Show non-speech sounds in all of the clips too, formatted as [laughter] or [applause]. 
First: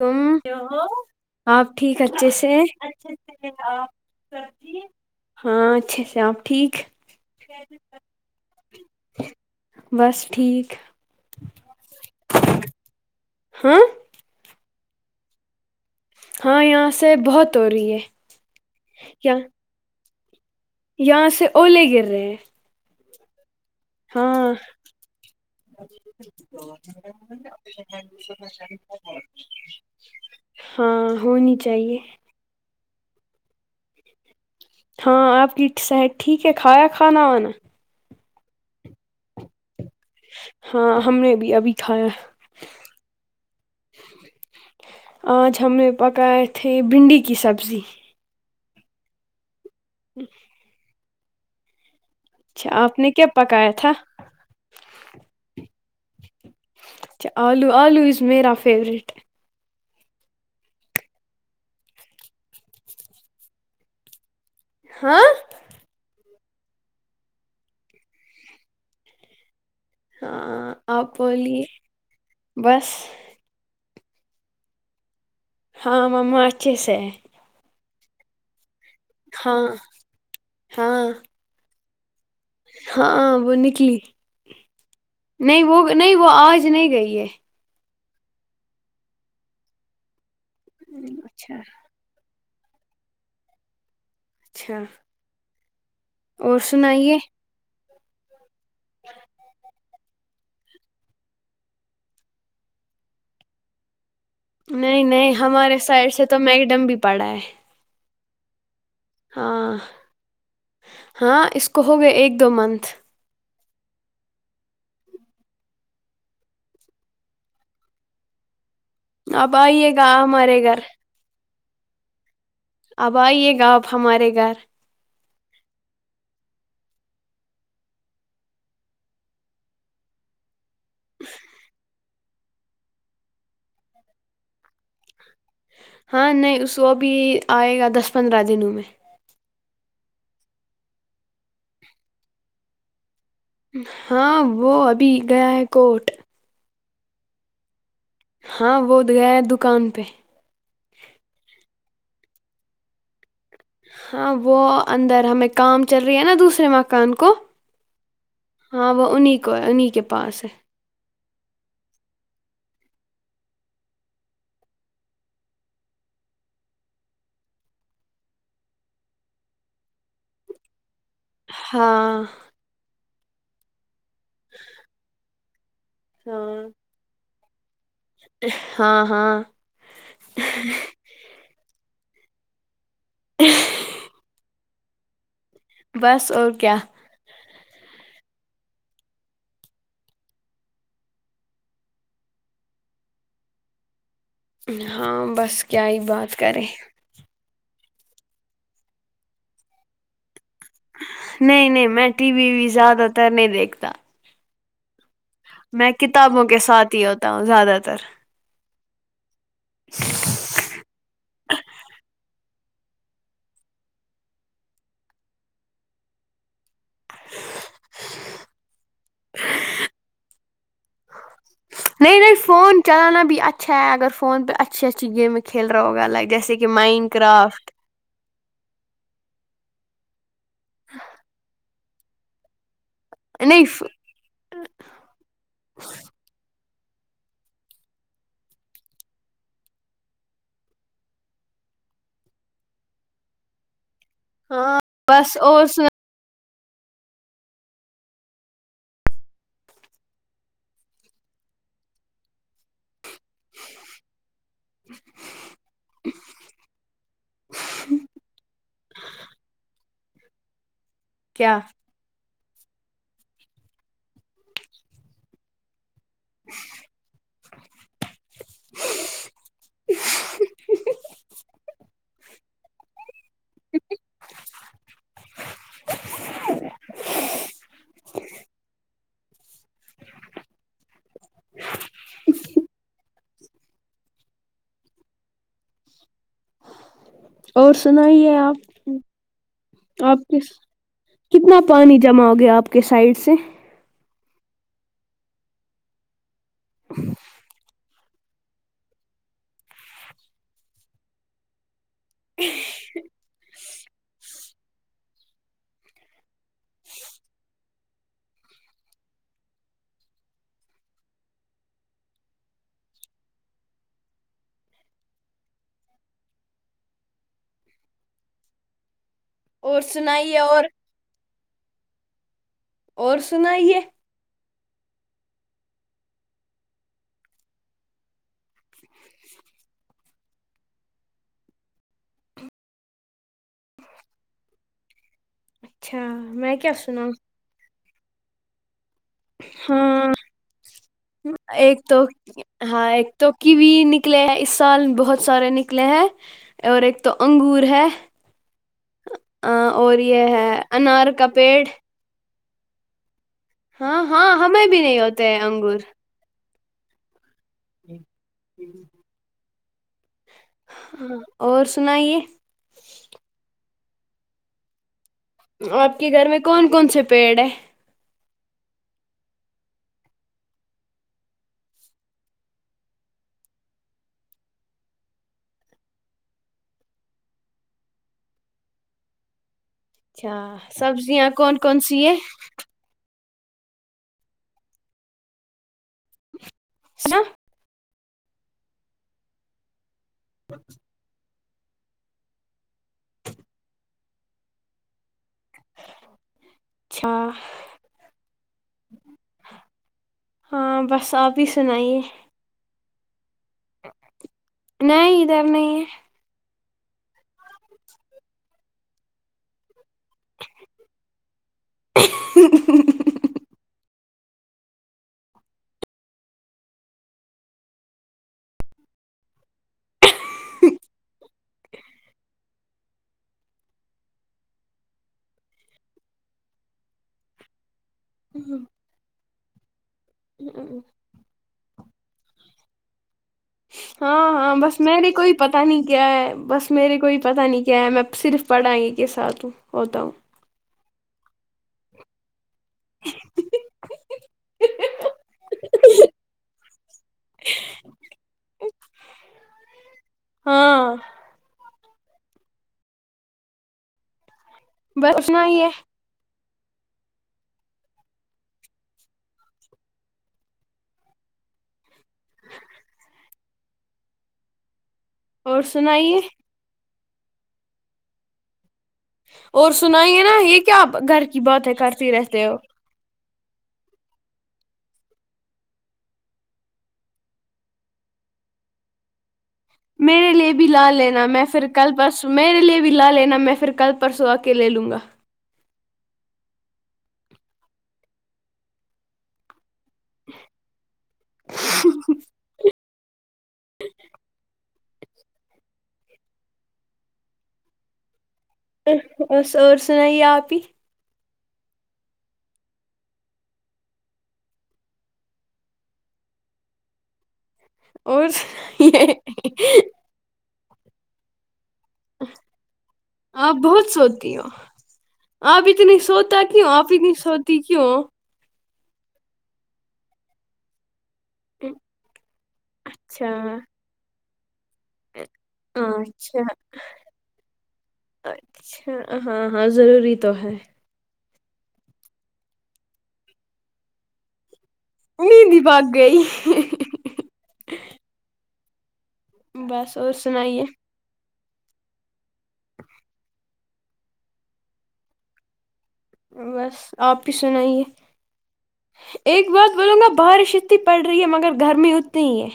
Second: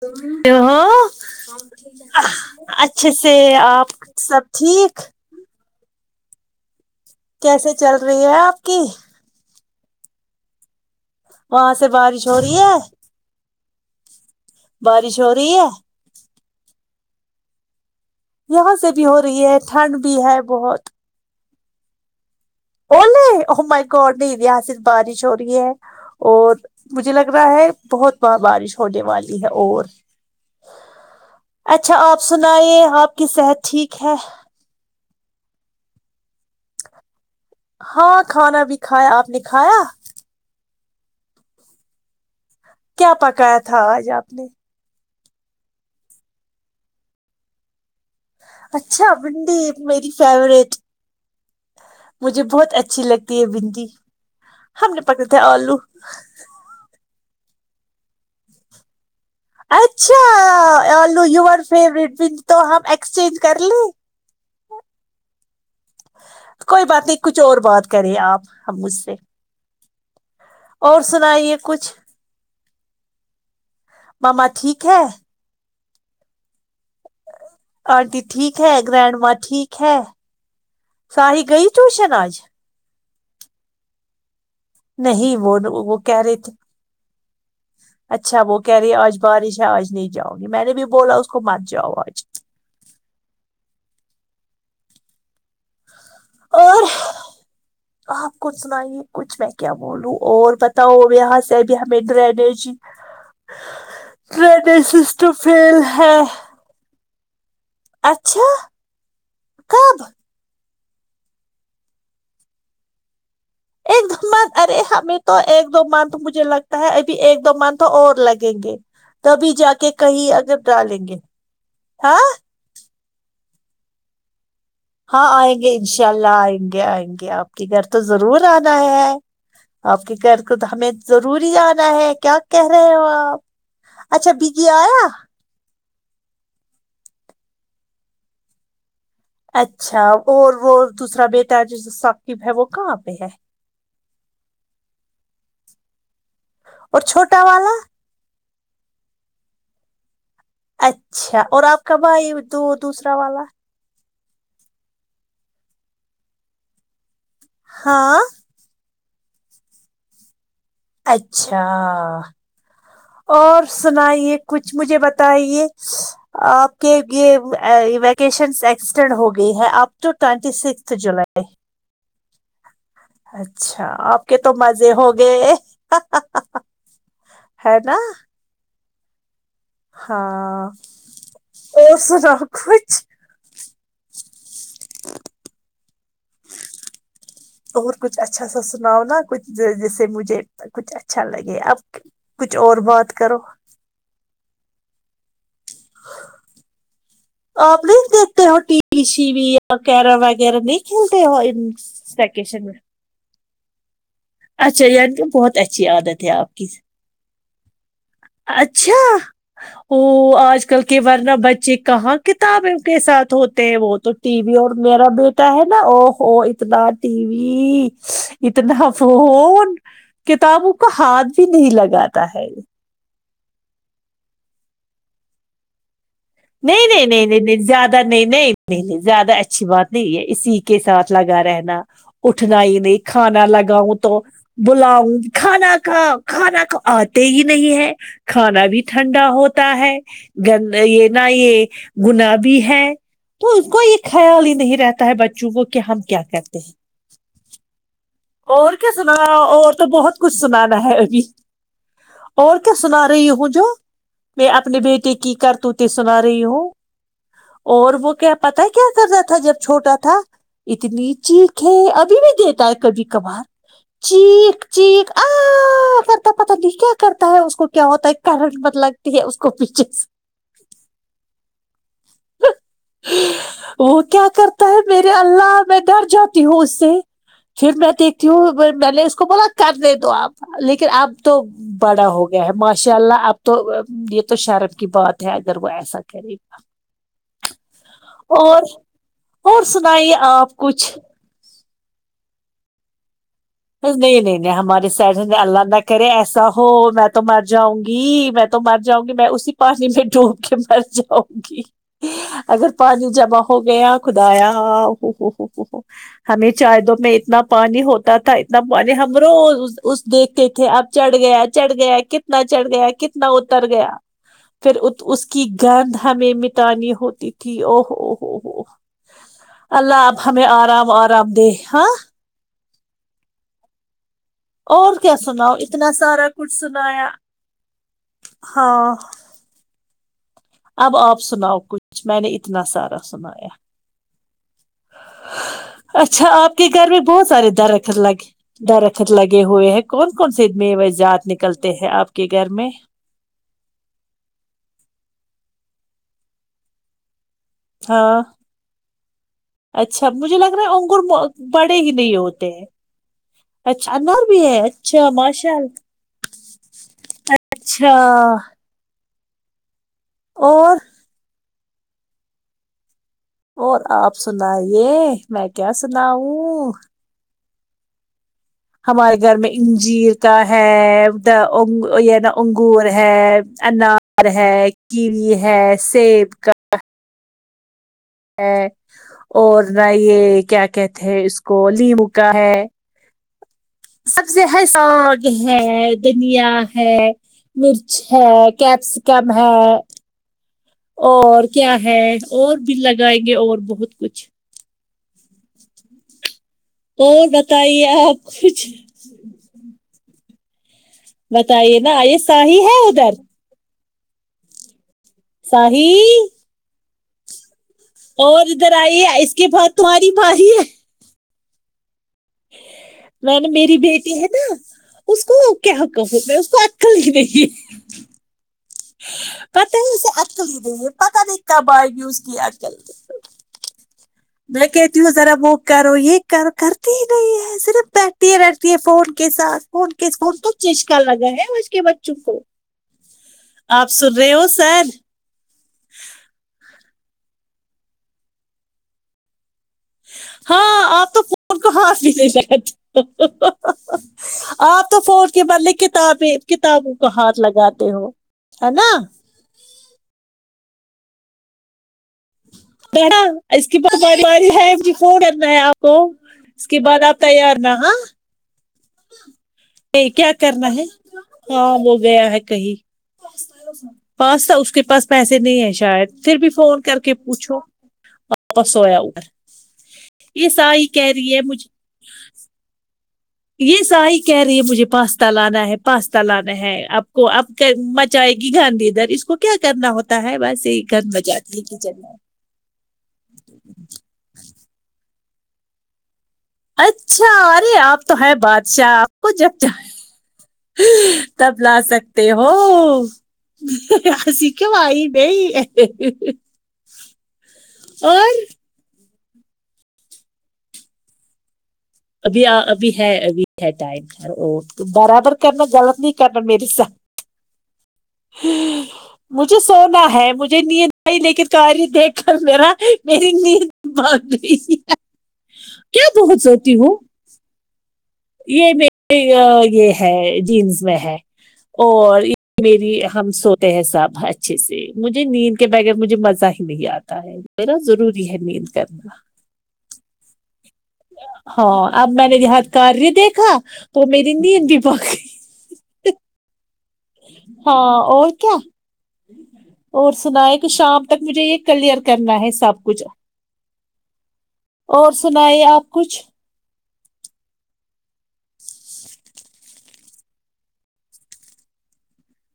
ہوں کیا ہو آپ ٹھیک اچھے سے اچھے سے آپ سب ٹھیک ہاں اچھے سے آپ ٹھیک کیسے چل رہی ہے آپ کی بس ٹھیک وہاں سے بارش ہو رہی ہے ہاں بارش ہو رہی ہے ہاں یہاں سے بہت ہو رہی ہے یہاں سے بھی ہو یہاں رہی ہے ٹھنڈ بھی ہے بہت یہاں سے اوولے گر رہے ہیں اول اوہ می نہیں ہاں یہاں بارش ہو رہی ہے اور مجھے لگ رہا ہے بہت وہ بارش ہونے والی ہے اور ہاں ہونی چاہیے اچھا آپ سنے آپ کی صحت ٹھیک ہے ہاں آپ کی صحت ٹھیک ہے کھایا کھانا وانا ہاں کھانا بھی کھایا آپ نے کھایا ہاں ہم نے بھی ابھی کھایا کیا پکایا تھا آج آپ نے آج ہم نے پکائے تھے بھنڈی کی سبزی اچھا بنڈی میری فیوروریٹ مجھے اچھا بہت آپ اچھی نے کیا لگتی ہے پکایا بھنندی تھا ہم نے پکڑے تھے آلو اچھا آلو آلو از میرا فیوریٹ اچھا آو یو فیورٹ تو ہم ایکسچینج کر لیں ہ [inaudible] ہاں [unintelligible] کوئی بات نہیں کچھ اور بات کریں آپ ہم مجھ سے ہاں اور آ سنائیے بولی کچھ بس ماما ٹھیک ہے ہاں مما اچھے سے آنٹی ٹھیک ہے گرینڈ ماں ہاں ٹھیک ہے ہاں ساری گئی ٹیوشن آج ہاں وہ نکلی نہیں وہ نہیں وہ آج نہیں گئی ہے اچھا وہ کہہ رہی ہے آج بارش ہے آج نہیں جاؤں گی میں نے بھی بولا اس کو اچھا مت جاؤ آج اچھ اور سنائیے آپ کوتنائ کچھ میں کیا بولوں اور بتاؤ یہاں سے اب ہم ڈررجی [inaudible] نہیں نہیں ہمارے سائڈ سے تو میکڈم بھی پڑا ہے اچھا ہاں کب ہاں اس کو ہو گئے ایک دو منتھ ایک دو مان ارے ہمیں تو ایک دو مان تو مجھے لگتا ہے ابھی ایک دو مان تو اور لگیں گے تبھی اب جا کے آئیے گا کہیں اگرب ہمارے گھر ڈالیں گے ہاں اب آئیے گا آپ ہمارے گھر ہاں آئیں گے ان شاء اللہ آئیں گے آئیں گے آپ کے گھر تو ضرور آنا ہے آپ کی کر کو ہمیں ضروری آنا ہے کیا کہہ رہے ہو آپ اچھا بگی آیا ہاں نہیں وہ بھی آئے گا دس پندرہ دنوں میں اچھا اور وہ دوسرا بیے تج ثاقب ہے وہ کہاں پہ ہے ہاں وہ ابھی گیا ہے کوٹ اور چھوٹا والا ہاں ب تو گیا ہے دکان پہ اچھا اور آپ کا بھائی دو دوسرا والا ہاں وہ اندر ہمیں کام چل رہی ہے نا دوسرے مکان کو ہاں ہاں وہ انہیں کو ہے انہیں کے پاس ہے اچھا اور سنائیے کچھ مجھے بتائیے آپ کے یہ ویکیشنس ایکسٹینڈ ہو گئی ہے آپ ٹو ٹوینٹی سکھ جولائی ہاں [unintelligible] اچھا آپ کے تو مزے ہو گئے ہاں ہے نا ہاں ہاں ہاں اور سب کچھ جش [inaudible] بس اور کیا اور کچھ اچھا سا سناؤ نا کچھ جیسے مجھے کچھ اچھا لگے اب کچھ اور بات کرو ہاں بس کیا ہی بات کریں آ پلیز دیکھتے ہو ٹی وی شی وی یا کیرم وغیرہ نہیں کلتے ہو نہیں نہیں میں ٹی وی ویکیشن وی زیادہ تر نہیں دیکھتا اچھا بہت اچھی میں عادت ہے کتابوں آپ کے کی ساتھ ہی ہوتا ہوں زیادہ تر اچھا وہ آج کل کے ورنہ بچے کہاں کتابیں کے ساتھ ہوتے ہیں وہ تو ٹی وی اور میرا بیٹا ہے نا او او اتنا ٹی وی اتنا افون کتابوں کا ہاتھ بھی نہیں لگا نہیں نہیں فون چلانا بھی اچھا ہے اگر فون پہ اچھی اچھی گیمیں کھیل رہا ہوگا الگ جیسے کہ نہیں نہیں مائنڈ نہیں نہیں نہیں کرافٹ ج نہیں نہیں نہیں نہیں زیادہ اچھی بات نہیں ہے اسی کے ساتھ لگا رہنا اٹھنا ہی نہیں کھانا نہیں لگاؤ تو بلاؤں کھانا کا کھانا کا آتے ہی نہیں ہے کھانا بھی ٹھنڈا ہوتا ہے گند یہ ن یہ گنا بھیی ہے تو اس کو یہ خیال ہی نہیں ہاں رہتا ہے بس بچوں کو اور کہ سنا ہم کیا کرتے ہیں اور کیا سنانا اور تو بہت کچھ سنانا ہے ابھی اور کیا سنا رہیوں جو میں اپنے بیٹے کی کر ت ت سنا رہی ہوں اور وہ کیا پتا ہے کیا کر رہا تھا جب چھوٹا تھا اتنی کیا چخ ہے ابھی بھی دیتا ہے کبھی کبھار چیک چیک آپ کرتا پتا نہیں کیا کرتا ہے اس کو کیا ہوتا ہے کرنٹ مت لگتی ہے اس کو پیچھے سے ہ [unintelligible] [inaudible] وہ کیا کرتا ہے میرے اللہ میں ڈر جاتی ہوں اس سے پھر میں دیکھتی ہوں میں نے اس کو بولا کر دے دو آپ لیکن اب تو بڑا ہو گیا ہے ماشاء اللہ اب تو یہ تو شرم کی بات ہے اگر وہ ایسا کرے اور سنائیے اور آپ اور سنائیے آپ کچھ کتنا پانی جمع ہو گیا آپ کے سائڈ سے نہیں نہیں نہیں ہمارے سڈ نے اللہ نہ کرے ایسا ہو میں تو مر جاؤں گی گی میں تو مر جاؤں گی میں اسی پانی میں ڈوب کے مر جاؤں گی اگر پانی جمع ہو ہو گیا خدایا ہو ہو ہو ہو ہو ہمیں چائے دو میں اتنا پانی ہوتا تھا ن نے ہم رو اس دیکھتے تھے اب چڑھ گیا چڑھ گیا کتنا چڑھ گیا کنا ن اتر گیا پھر اس کی گندند ہمیں مٹانی ہوتی تھی اوو ہوو ہو اور اللہ آب سنائیے ہمیں اور آرام آرام دے ہاں اور سنائیے اور کیا سنا ہو اتنا سارا کچھ سنایا ہاں اب آپ سناؤ کچھ میں نے اتنا سارا سنایا اچھا آپ کے گھر میں بہت سارے درخت لگے درخت لگے ہوئے ہیں ہاں کون کون سے مو جات نکلتے ایک ہیں تو آپ کے گھر میں ہاں ایک تو کیوی نکلے ہیں اس سال بہت سارے نکلے ہیں اور ایک تو انگور ہے ہاں اور اچھا یہ مجھے لگ ہے رہا انگور انار کا پیڑ بڑے ہی نہیں ہوتے ہیں اچھا ہاں انار ہاں بھی ہے ہمیں نہیں اچھا ہوتے ہیں انگور ماشاءاللہ اچھا اور ہاں اور سناائیے اور آپ سنائیے میں کیا آپ کے گھر میں سناؤوں کون کون پیڑ ہے ہمارے گھر میں انجیر کا ہے یہ نا انگور ہے انار کیوی ہے سیب کا ہے اور نہ یہ اچھا کیا کہتے ہیں سبزیاں اس کون کو کون سی لیمبو کا ہے سبزی ہے ساگ ہے دنھیا ہے نا مرچ ہے کیپسیکم ہے [inaudible] اور کیا ہے اور بھی لگائیں گے اور بہت کچھ اچھا اور بتائیے آپ کچھ ہاں بس آپ ہی بتائیے نا سنائیے یہ ساہیح ہے ادھر نہیں ادھر نہیں صاہی ہے اور ادھر آئی ہے اس کے بعد تمہاری بھاری ہے [inaudible] میں نے میری بیٹی ہے نا اس کو کیا کہوں میں اس کو عقل ہی نہیں پتا ہے اسے عقل ہی نہیں ہے پتاہ نہیں کب ائی گی اسکی عقل میں کہتی ہوں ذرا وہ کرو یہ کر کرتی ہی نہیں ہے صرف بیٹھ رہتی ہے فون کے ساتھ فون کے فون تو چسچکا لگا ہے آج کے بچوں کو آپ سن ہاں رہے ہو ہاں بس سر میں نے کوئی پتا نہیں کیا ہے بس میرے کوئی پتاہ نہیں کیا ہے میں صرف پڑھای کے ساتھ ہوں ہوں ہاں آپ تو فون کو ہاتھ بھی نہیں لگاتی آپ تو فون کے بدلے کتابیں کتابوں کا ہاتھ لگاتے ہو ہے نا ہاں با ا [inaudible] س کی پاس بماری ہے کون بس کرنا ہے سنائیے آپ کو اس کے بعد آپ تیار نہ کیا کرنا ہے ہاں وہ گیا ہے کہیں پاس تھا اس کے پاس پیسے اور نہیں ہے سنائیے شاید پھر بھی فون کر کے پوچھو واپس ہویا اور سنائیے نا یہ کیا آپ گھر رہی کی ہے مجھے باتیں ہی کرتے رہتے ہو یہ صاہی کہہ رہی ہے مجھے پاستا لانا ہے پاستا لانا ہے آپ کو مچائے گی گند ادھر اس کو کیا کرنا ہوتا میرے ہے لیے بس بھی یہی لا گند لینا میں مچاتی ہے پھر کل کچن میں پرسوں میرے لیے بھی لا لینا میں پھر کل پرسوں آ کے لے لوں گا اچھا ارے آپ تو ہے بادشاہ آپ کو جب چاہے تب لا سکتے ہو آئی بی ہے اور اس اور سنائیے آپی ابھی ابھی ہے ابھی ہے ٹائم برابر کرنا غلط نہیں کرنا میری ساتھ اور سنائیے مجھے سونا ہے مجھے نیند آئی لیکن کاری دیکھ میرا میری آپ نیند ہی بہت بھاگ سوتی ہو گئی آپ اتنی بہت سوتا کیوں سوتی ہو آپ ہوں اتنی سوتی کیوں ہو یہ میری یہ ہے جینس میں ہے اور یہ میری ہم اچھا سوتے ہیں سب اچھے سے مجھے نیند کے بغیر مجھے اچھا مزہ ہی نہیں آتا ہے م نا ضروری ہے نیند کرنا اچھا ہاں ہاں ضروری تو ہے ہاں اب میں نے دیہت کاریہ دیکھا تو میری نیند بھی بکی مند باگ گئی ہاں اور کیا بس اور سنائیے سناک شام ک مجھے یہ کلیئر کرنا ہے سب کچھ اور سنا ہے آپ کچھ بس آپ ہی سنائیے ایک بات بولوں گا بارش اتنی پڑ رہی ہے مگر گرمی اتنی ہی ہے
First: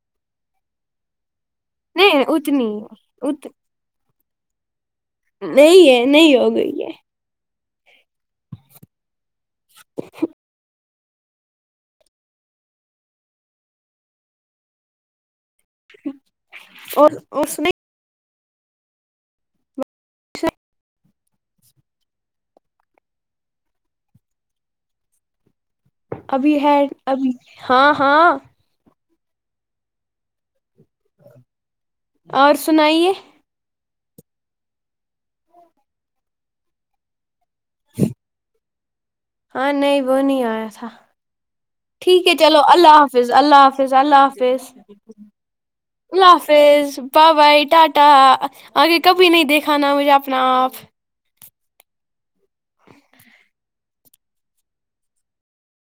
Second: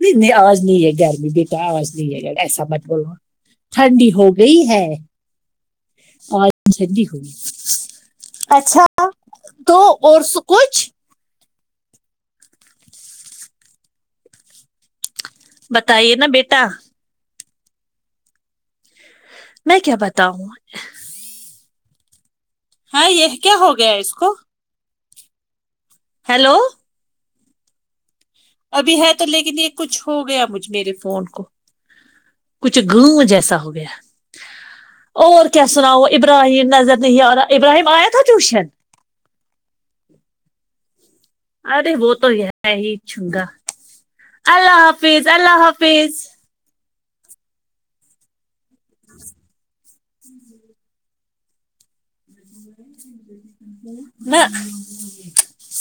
نہیں نہیں آج نہیں ہے گرمی بیٹا آج نہیں ہے ایسا اتنی مت بولو ہے ات ٹھنڈی ہو گئی ہے نہیں ہے نہیں اور ہو گئی ہے ٹھنڈی ہوئی اچھا تو اور س کچھ بتائیے نا بیٹا اور اور س نہیں میں کیا بتاؤں ہاں یہ کیا ہو گیا اس کو ابھی ہیلو ہے ابھی ہاں ہاں ابھی ہے تو لیکن یہ کچھ ہو گیا مجھ میرے فون کو اور کچھ گ سنائیے جیسا ہو گیا اور کیا سناؤ ابراہیم نظر نہیں آا ابراہیم آیا تھا ٹیوشن ہاں نہیں وہ نہیں آیا تھا ارے وہ تو ٹھیک ہے چلو ہی اللہ حافظ چنگا اللہ حافظ اللہ حاظ اللہ حافظ اللہ حافظ پیز پا بھائی ٹاٹا آگے کبھی نہیں دیکھانا مجھے اپنا آپ نہ [unintelligible] [inaudible]